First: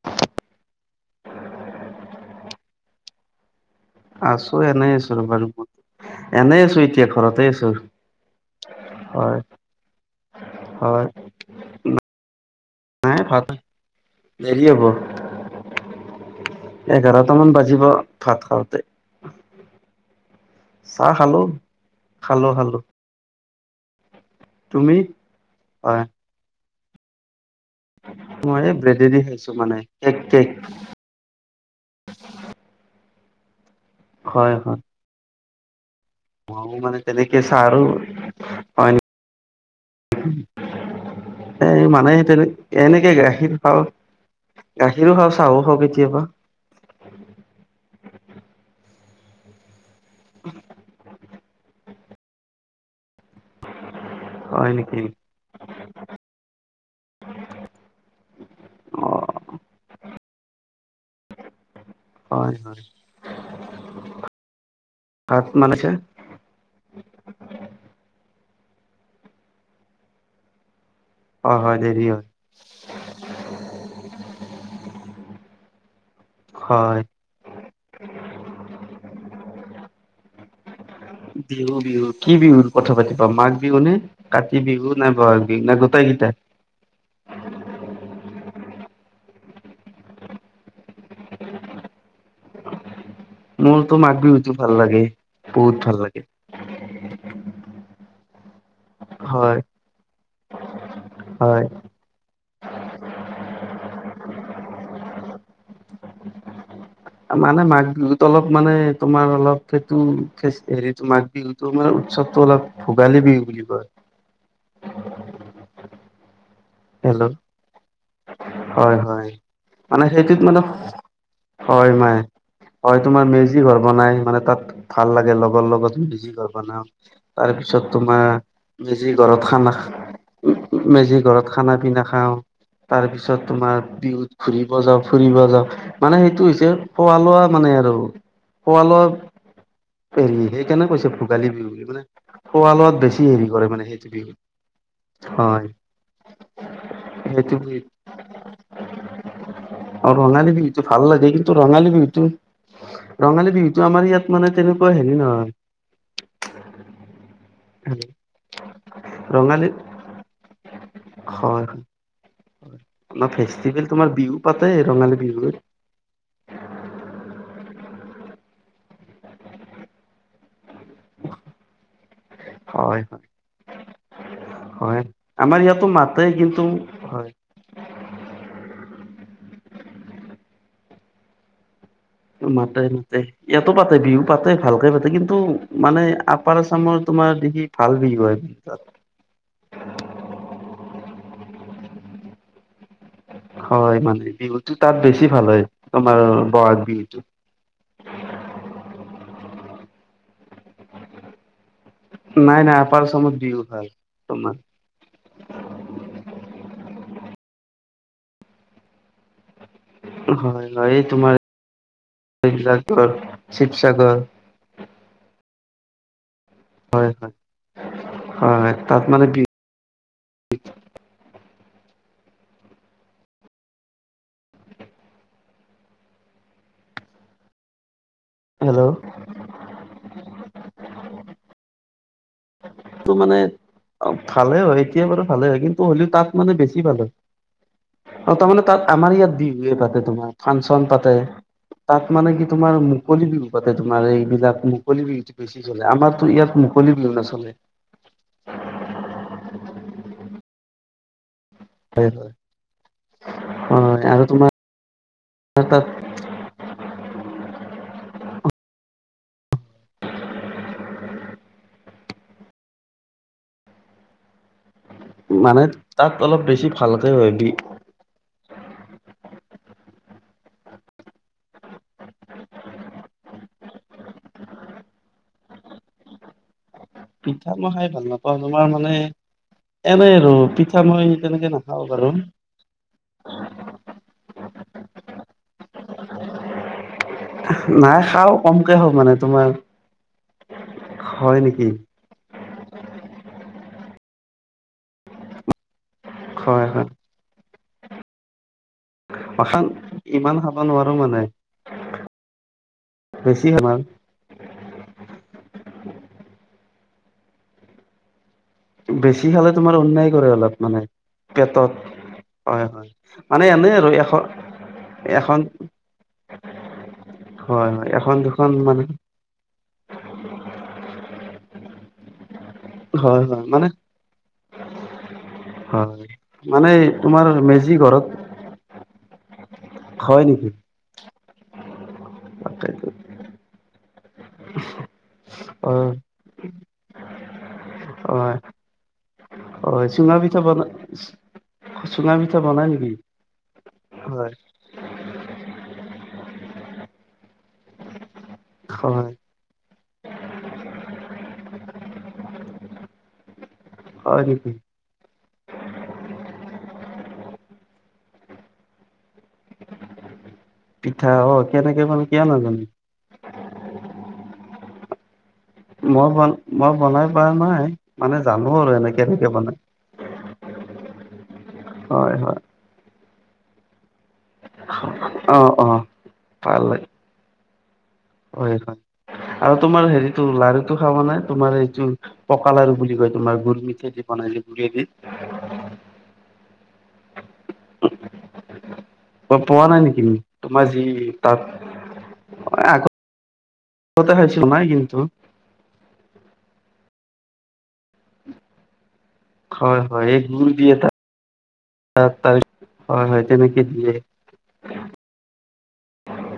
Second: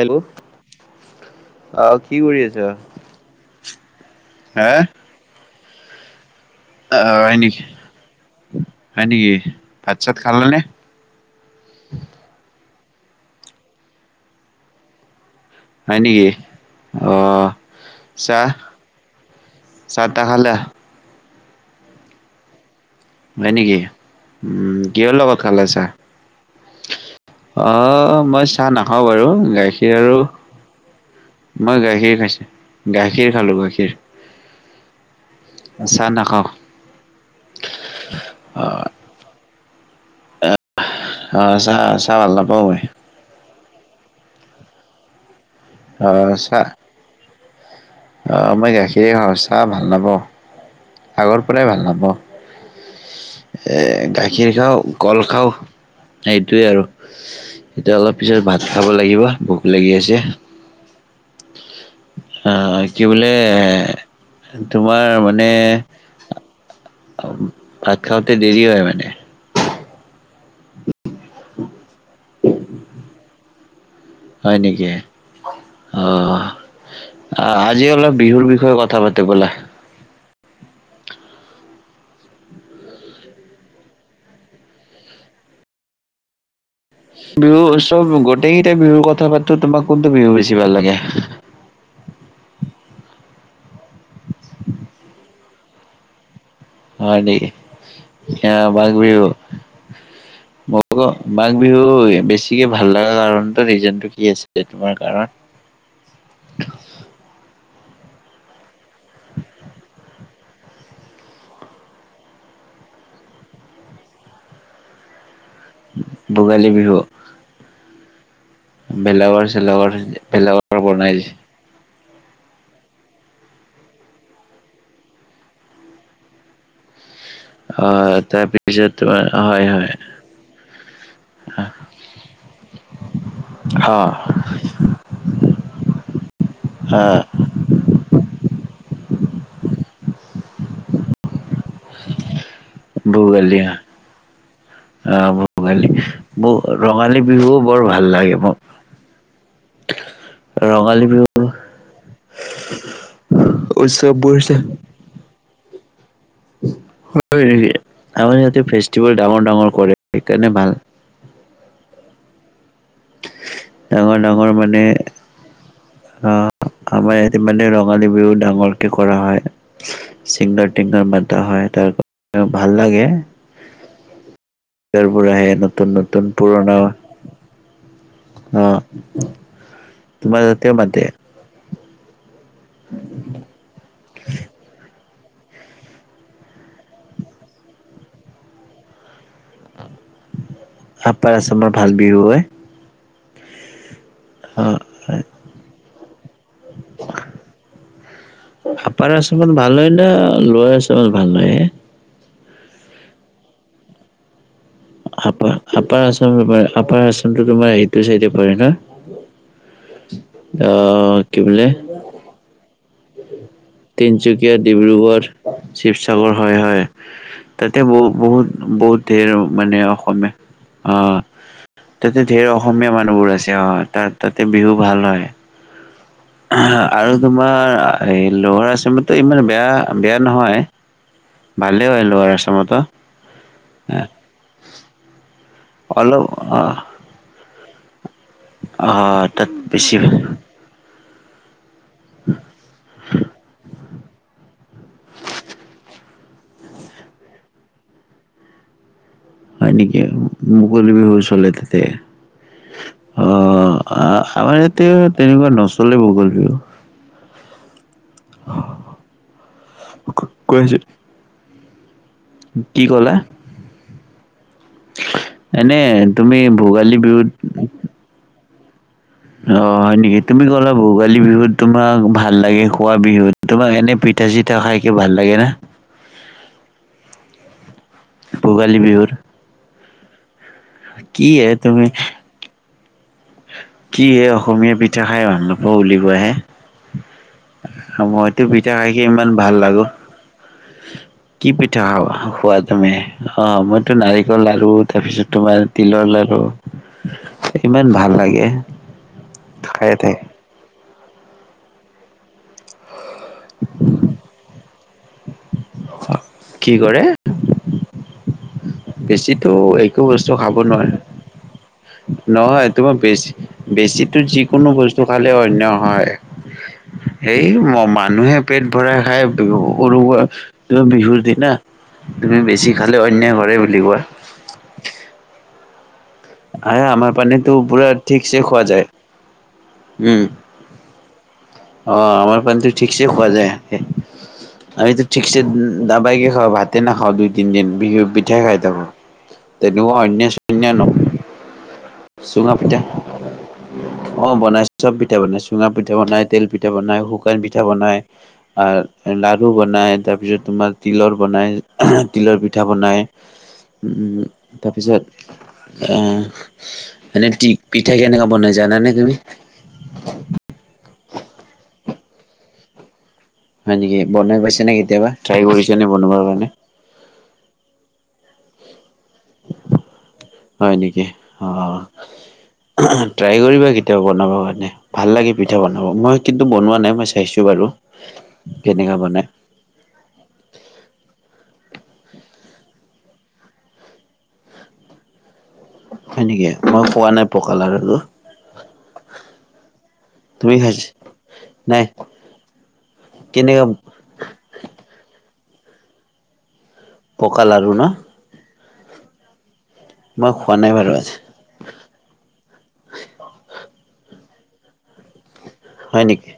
Hello অহ কি কৰি আছ? আছো এনেই আছো ৰ'বা ৰুমত, এনে আছ ছো অ এতিয়া হয় ঘৰতে নেকি আছো নেকি হয় ভাত চাত খালানে হয়। নাই ভাত দেৰি হ'ব। হয় নেকি? অ এঘাৰটা মান বাজিব ভাত চাহ খাওঁতে। চাহ তাহ খালা? চাহ খালোঁ খালোঁ খালোঁ। হয় নেকি, উম কিহৰ লগত খালে চাহ? হয় অহ মই এই চাহ নাখাওঁ ব্ৰেডেদি বাৰু খাইছো মানে গাখীৰ কেক আৰু কেক মই গাখীৰ খাইছে, গাখীৰ খালোঁ গাখীৰ। হয় হয়। চাহ নাখাওঁ। মৌ মানে তেনেকে চা আৰু হয় অ [inaudible] এ চাহ মানে চাহ ভাল তেনে নাপাওঁ মই এনেকে গাখীৰ খাওঁ, গাখীৰো খাওঁ চাহো খাওঁ কে অ চাহ অ মই গাখীৰ এ খাঁও চাহ ভাল নাপাওঁ। [unintelligible] আগৰ পৰাই ভাল নাপাওঁ, এ গাখীৰ হয় খাওঁ নেকি কল খাওঁ। সেইটোয়ে আৰু। এতিয়া অলপ পিছত ভাত খাব অ লাগিব, ভোক লাগি আছে। [unintelligible] চাহ হয় কি বোলে তোমাৰ ভাত মানে যে ভাত খাওঁতে দেৰি হয় মানে? অ হয় দেৰি হয়। হয় নেকি অহ। হয় আ আজি অলপ বিহুৰ বিষয়ে কথা পাতো ব'লা। বিহু বিহু কি বিহুৰ কথা পাতিবা মাঘ বিহুনে কাতি বিহু নাই ব'হাগ বিহু নে গোটেই কেইটা? বিহু চব গোটেইকেইটাই বিহুৰ কথা পাতো, তোমাক কোনটো বিহু বেছি ভাল লাগে? মোৰতো মাঘ বিহুতো ভাল লাগে, বহুত ভাল লাগে। হয় নেকি? সেয়া মাঘ বিহু, হয় মোকো মাঘ হয় বিহুই বেছি গতিকে ভাল লগা কাৰণ ৰিজনটো কি আছিলে তোমাৰ কাৰণ? মানে মাঘ বিহুত অলপ মানে তোমাৰ অলপ সেইটো হেৰিটো মাঘ বিহুত তোৰ মানে উৎসৱতটো অলপ ভোগালী বিহু বুলি কয়। ভোগালী বিহু। ল, হয় হয় ভেলাঘৰ চেলাঘৰ মানে সেইটোত মানে ভেলাঘৰ বনাই হয় মাই হয় তোমাৰ মেজি ঘৰ বনাই মানে তাত ভাল লাগে লগৰ লগত মেজি ঘৰ বনাও। অ তাৰপিছত তোমাৰ তাৰপিছত মেজি তোমাৰ ঘৰত হয় খানা হয় উম মেজি ঘৰত খানা পিনা খাওঁ। তাৰ পিছত তোমাৰ হা বিহুত ঘুৰিব যাওঁ ফুৰিব যাওঁ, মানে সেইটো হৈছে হা খোৱা লোৱা মানে আৰু খোৱা লোৱা হেৰি সেইকাৰণে কৈছে ভোগালী বিহু বুলি। একোনাই, খোৱা লোৱাত বেছি হেৰি ভোগালী কৰে মানে সেইটো বিহু। হা হয়। ভোগালী মোৰ ৰঙালী সেইটো বিহুও বৰ বিহুত লাগে মোৰ। ৰঙালী বিহুটো ভাল ৰঙালী বিহু লাগে, কিন্তু বিহুটো ৰঙালী বিহুতটো আমাৰ উৎসৱবোৰ ইয়াত মানে তেনেকুৱা হেৰি নহয়। হয় নিকি, আমাৰ ইয়াতে ফেষ্টিভেল ডাঙৰ ৰঙালী ডাঙৰ কৰে সেইকাৰণে ভাল। হয়, মা ফেষ্টিভেল তোমাৰ ডাঙৰ বিহু ডাঙৰ পাতে, মানে ৰঙালী বিহু। অ', আমাৰ ইয়াতে মানে ৰঙালী বিহু ডাঙৰকে কৰা হয়, চিংগাৰ তিংগাঁৰ মাতা হয় তাৰ ভাল হয় লাগে। হয় হয় তাৰ পৰা আহে আমাৰ ইয়াতো নতুন মাতে নতুন কিন্তু পুৰণা হয় অঁ, তোমাৰ তাতেও মাতে। মাতে মাতে, ইয়াতো পাতে বিহু পাতে ভালকে পাতে কিন্তু মানে আপাৰ আচামৰ তোমাৰ বিহি ভাল বুলি কয় তাত আপাৰ আচামৰ ভাল বিহু হয়। হয় মানে অ বিহুটো তাত বেছি ভাল হয় তোমাৰ বহাগ বিহুটো। আপাৰ আছামত ভাল হয় নে লৱাৰ আছামত ভাল হয়? নাই নাই আপাৰ আচামত বিহু ভাল তোমাৰ আপা আপাৰ আসামটো তোমাৰ আটো তোমাৰ এইটো চাইডে পৰে ন? হয় হয় এই আহ তোমাৰ কি বুলে? [unintelligible] তিনিচুকীয়া, ডিব্ৰুগড়, শিৱসাগৰ হয় হয়। তাতে বহ বহুত হয় তাত বহুত মানে ধেৰ বি মানে অসমে অ, তাতে ঢেৰ অসমীয়া মানুহবোৰ আছে, অ তাত তাতে বিহু ভাল হয়। আহ আৰু তোমাৰ এই লৱাৰ হেল্ল' আসামতো ইমান বেয়া আ বেয়া নহয় ভালেই হয় লৱাৰচ টো মানে অ ভালে হয় এতিয়া বাৰু ভালে হয় কিন্তু হ'লেও অলপ তাত মানে অ বেছি ভাল হয়। আৰু তাৰমানে তাত অ আমাৰ ইয়াত তাত বিহুৱে বেছি পাতে, তোমাৰ হয় ফাংচন পাতে। তাত মানে কি তোমাৰ মুকলি বিহু পাতে তোমাৰ এইবিলাক মুকলি বিহুটো বেছি চলে আমাৰ ত ইয়াত মুকলি নচলে। হয় নেকি মুকলি বিহুৰ চলেতে। তে, হয় হয় অ হয়, আ আৰু তোমাৰ আমাৰ ইয়াতে তেনেকুৱা তাত নচলে মুকলি বিহু। ক কৈ আহিছ কি কলা? মানে এনে তাত তুমি অলপ বেছি ভোগালী ভালকে বিহুত হয় বি অ হয় নেকি? তুমি ক'লা ভোগালী বিহুত তোমাক ভাল লাগে খোৱা বিহুত তোমাক এনে পিঠা- চিঠা খাইকে ভাল লাগে না? পিঠা মই খাই ভাল নাপাওঁ তোমাৰ ভোগালী মানে বিহুত? এনেই আৰু ঠা মই কি হে তেনেকে তুমি নাখাওঁ বাৰু। কি এ অসমীয়া পিঠা খাই ভাল নাপোৱা বুলি কোৱা হে? নাই আ খাওঁ মইতো পিঠা কমকে খাই খাওঁ কি মানে ইমান তোমাৰ ভাল লাগো। হয় কি নেকি পিঠা খ খোৱা তুমি? অ মইতো নাৰিকলৰ লাৰু তাৰপিছত তোমাৰ তিলৰ লাৰু হয় হয় ইমান ভাল লাগে। মখান খাই থাকে। ইমান খাব নোৱাৰো মানে বেছি ভাল আচ্ছা, কি কৰে? বেছি খালে বেছিতো তোমাৰ একো অন্যায় বস্তু কৰে খাব অলপ মানে নোৱাৰে পেটত। হয় নহয় হয় তোমাৰ বেছি মানে এনেই আৰু বেছিতো এখন যিকোনো বস্তু খালে এখন অন্যায় হয়। এই হয় ম হয় এখন মানুহে দুখন পেট মানে ভৰাই খাই। উ উৰুকা তুমি বিহুৰ দিনা তুমি বেছি খালে হয় অন্যায় হয় কৰে মানে, বুলি কোৱা। হয়। মানে আ আমাৰ তোমাৰ পানেটো মেজি পুৰা ঘৰত ঠিকচে খোৱা যায়। উম। হয় নেকি? অ' আমাৰ পানীটো তাকেইতো ঠিকছে খোৱা যায় সেনকে। আমিতো ঠিকছে হয় দাবাইকে খাওঁ ভাতে নাখাওঁ দুই তিনিদিন বিহু হয় পিঠাই খায় থাকো। হয় চুঙা পিঠা বনা [unintelligible] চুঙা পিঠা অ হয় বনাই চব পিঠা বনাই, চুঙা পিঠা বনাই, তেল পিঠা বনাই, শুকান পিঠা বনায় হয় আৰু লাড লু বনাই, তাৰ পিছত তোমাৰ তিলৰ বনাই তিলৰ পিঠা বনাই। উম হয় নেকি তাৰপিছত এ' মানে টি পিঠা কেনেকে বনাই জানানে তুমি? পিঠা অ', কেনেকে মানকে নাজানো। হয় নেকি? বনাই পাইছা নে কেতিয়াবা? ট্ৰাই কৰিছা নে মই বনোৱাৰ বন কাৰণে? মই বনাই পোৱা নাই, মানে জানো আৰু এনেকে এনেকে বনাই। হয় নেকি অ? হয় হয় ট্ৰাই কৰিবা কেতিয়াবা বনাব নাই, ভাল লাগে অ পিঠা অ বনাব। মই কিন্তু ভাল বনোৱা লাগে নাই, মই চাইছোঁ বাৰু। হয় হয়। কেনেকা বনাই আৰু তোমাৰ হেৰিটো লাৰুটো খাব নাই তোমাৰ এইটো পকালাৰু বুলি কয় তোমাৰ গুৰ মিঠাই দি বনাই গুড়ি দি। হয় নেকি? মই খোৱা নাই পকালাৰুটো। অ পোৱা নাই নেকি?, তোমাৰ যি তাত নাই এ আকৌ কেনেকা [unintelligible] নাই কিন্তু। পকা লাৰু ন? হয়, হয় এই মই গুৰ খোৱা দি নাই বাৰু [unintelligible] আজি হয় হয়, তেনেকে দিয়ে। হয় নেকি?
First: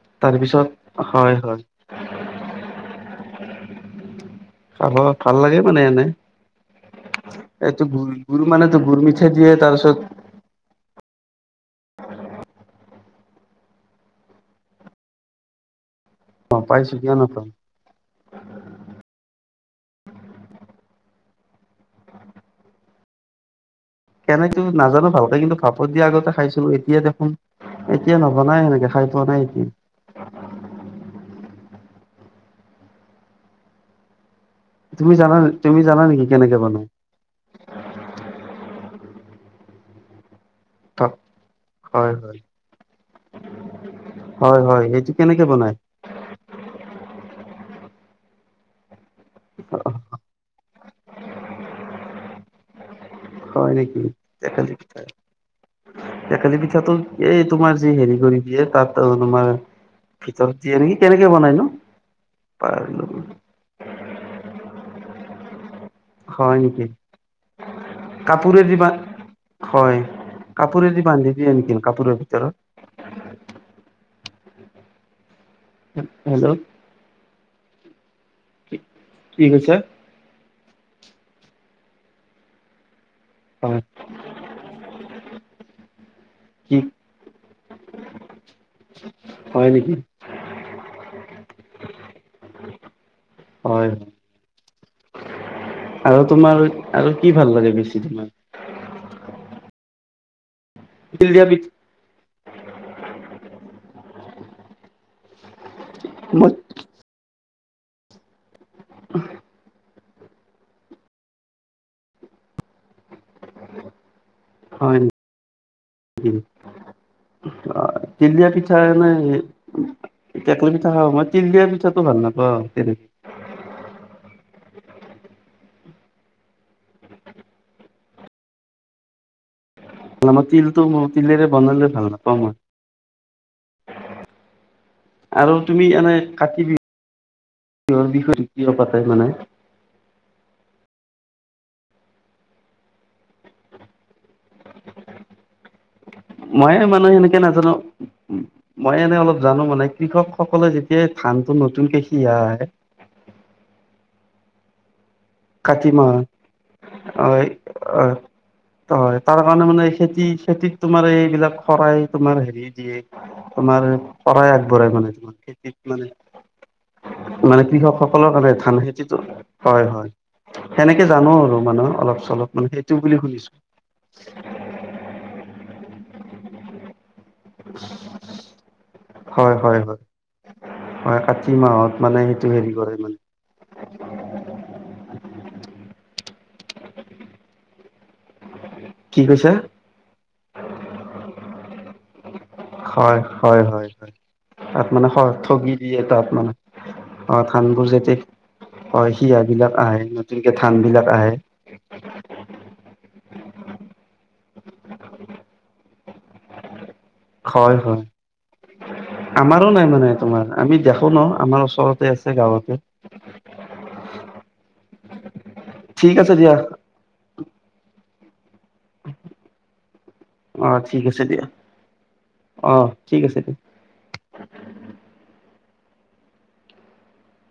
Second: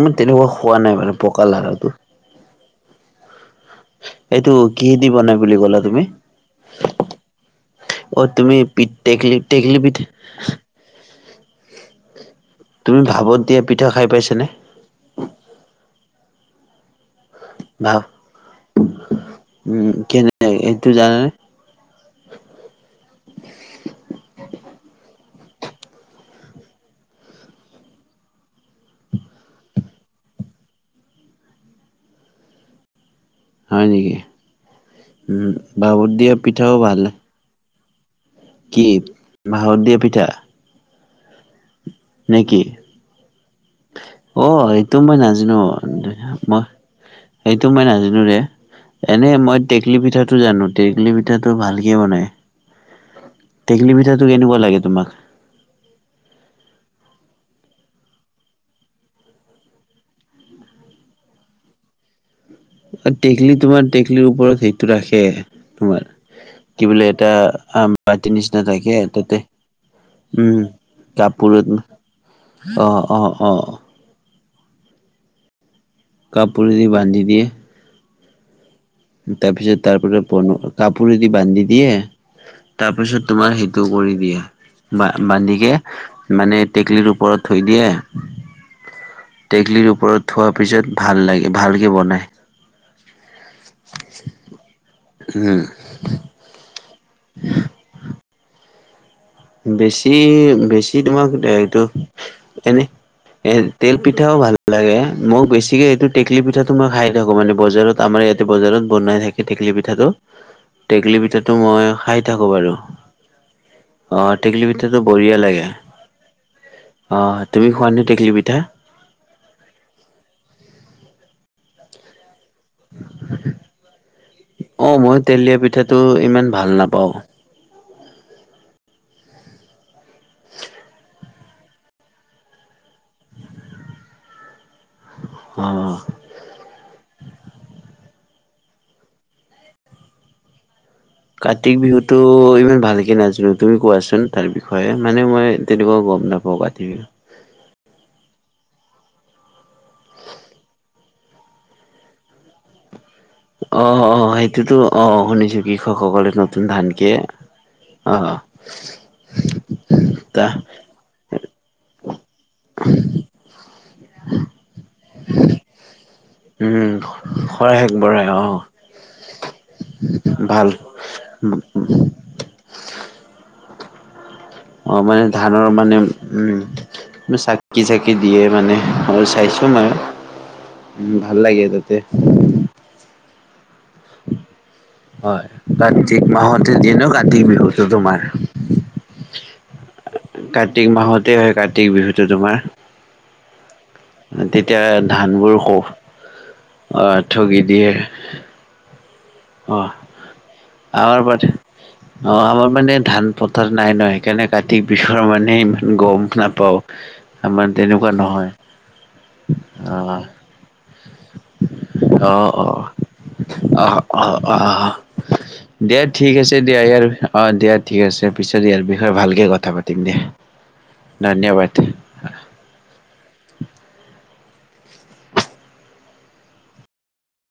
মই তেনেকুৱা তাৰপিছত খোৱা নাই বাৰু, হয় পকা হয় লাৰুটো। [unintelligible] এইটো খাব কিহে দি ভাল বনাই বুলি লাগে কলা মানে তুমি? এনে এইটো গুৰ অ গুৰ তুমি মানেতো পিত গুৰ মিঠাই টেকলি দিয়ে টেকলি পিঠ তাৰপিছত তুমি ভাৱত দিয়া পিঠা খায় পাইছানে? অ' পাইছোঁ কিয় নাপাম। ভাপ -উম' কেনে এইটো জানানে? কেনেকে নাজানোঁ ভালকে কিন্তু ভাপত দিয়া আগতে খাইছিলোঁ, এতিয়া দেখোন এতিয়া নবনাই সেনেকে খায় পোৱা নাই এতিয়া। [unintelligible] হয় নেকি? তুমি জানা উম তুমি জানা ভাপত নেকি দিয়া কেনেকে পিঠাও বনাই ভাল। কি? ভাপত দিয়া পিঠা? ত [unintelligible] নেকি? হয় অ' হয় এইটো মই কেনেকে নাজানোঁ বনাই মই সেইটো মই নাজানোঁ ৰে। এনে মই টেকলি পিঠাটো জানোঁ টেকলি পিঠাটো ভালকে বনাই। হয় টেকলি নেকি পিঠাটো কেনেকুৱা টেকেলি লাগে পিঠা তোমাক? টেকেলি পিঠাটো এই তোমাৰ যি হেৰি কৰি দিয়ে তাত অঁ তোমাৰ ভিতৰত দিয়ে নেকি, কেনেকে বনাই নো? পাৰিলো টেকলি তোমাৰ টেকলিৰ ওপৰত সেইটো ৰাখে, তোমাৰ হয় নেকি কি বোলে এটা আম বাতিৰ নিচিনা কাপোৰেদি বা থাকে তাতে হয় উম কাপোৰেদি বান্ধি দিয়ে কাপোৰত নেকি কাপোৰৰ ভিতৰত? অ', অ', অ'। হেল্ল' কাপোৰ দি বান্ধি দিয়ে। কি কৈছা তাৰপিছত তাৰপৰা কাপোৰ এদি বান্ধি দিয়ে। তাৰপিছত তোমাৰ হয় সেইটো কৰি দিয়া বা বান্ধিকে মানে কি টেকেলিৰ ওপৰত থৈ দিয়ে। হয় টেকলিৰ নেকি ওপৰত থোৱাৰ পিছত ভাল লাগে ভালকে বনায়। হয়, হয় উম আৰু তোমাৰ আৰু কি লাগে বেছি তোমাৰ? বেছি, বেছি তোমাক তিল দিয়া দে পিঠা এইটো এনে এ তেল পিঠাও ভাল লাগে, মোক বেছিকে এইটো টেকেলি পিঠা টো মই খাই থাকো মানে বজাৰত আমাৰ বজাৰত বনাই থাকে টেকলী পিঠাটো। টেকেলি পিঠাটো মই খাই থাকো বাৰু। [inaudible] অ', টেকেলী হয় পিঠাতো বঢ়িয়া লাগে। নেকি অ তুমি খোৱা অ', নে টেকেলি তিলদিয়া পিঠা এনে টেকলি পিঠা খাওঁ মই, তিল দিয়া পিঠাটো ভাল নাপাওঁ তেনে অ', মই তিল দিয়া পিঠাটো ইমান ভাল নাপাওঁ। মানে আমা তিলটো ম তিলেৰে বনালে ভাল নাপাওঁ মই। [inaudible] আৰু তুমি এনেই কাতি বিহু বিহ বিষয়টো কিয় পাতে মানে? কাতিক বিহুটো ইমান ভালকে নাজানো তুমি কোৱাচোন তাৰ বিষয়ে মানে মই তেনেকুৱাও কম। ময়ো মানে সেনেকে নাজানো। মই এনে অলপ জানো মানে কৃষকসকলে যেতিয়া ধানটো নতুনকে সিয় আহে অ', অ', অ', সেইটোতো অ', শুনিছ কাতি মাহত হয় অ', হয় তাৰ কাৰণে মানে খেতি তা খেতি তোমাৰ এইবিলাক শৰাই তোমাৰ হেৰি দিয়ে তোমাৰ শৰাই আগবঢ়াই মানে তোমাৰ খেতিত মানে উম, মানে শৰাই কৃষক আগবঢ়াই সকলৰ কাৰণে অ' ধান খেতিটো হয়, হয়। ভাল। সেনেকে জানো আৰু মানে অলপ চলপ মানে সেইটো বুলি শুনিছোঁ। অ', মানে ধানৰ মানে উম। মি চাকি চাকি দিয়ে মানে মই হয় চাইছোঁ হয় মই। হয় উম, হয় ভাল কাতি লাগে মাহত তাতে। মানে সেইটো হেৰি কৰে মানে হয়, কাতিক মাহতে দিনো কাতিক বিহুটো তোমাৰ। কি কৈছা? কাৰ্তিক মাহতে হয়, কাতিক বিহুতো তোমাৰ। হয়, হয়, হয়, হয়, তেতিয়া তাত মানে ধানবোৰ ক থগি দিয়ে তাত মানে অ', ঠগি ধানবোৰ দিয়ে যেতি হয় শিহাবিলাক অ' আহে নতুনকে ধানবিলাক আমাৰ আহে। মানে অ', আমাৰ মানে ধান পথাৰ নাই নহ সেইকাৰণে কাতিক বিহুৰ মানে গম নাপাওঁ, আমাৰ হয়, হয়। তেনেকুৱা নহয়। আমাৰো নাই মানে অ' তোমাৰ আমি দেখো ন' আমাৰ ওচৰতে আছে গাঁৱতে। অহ। অ', অ', দিয়া ঠিক আছে, দিয়া ইয়াৰ অ', দিয়া ঠিক আছে। পিছত ইয়াৰ বিষয়ে ভালকৈ কথা পাতিম দে। অ', ঠিক আছে দিয়া, অ', ঠিক আছে দিয়া।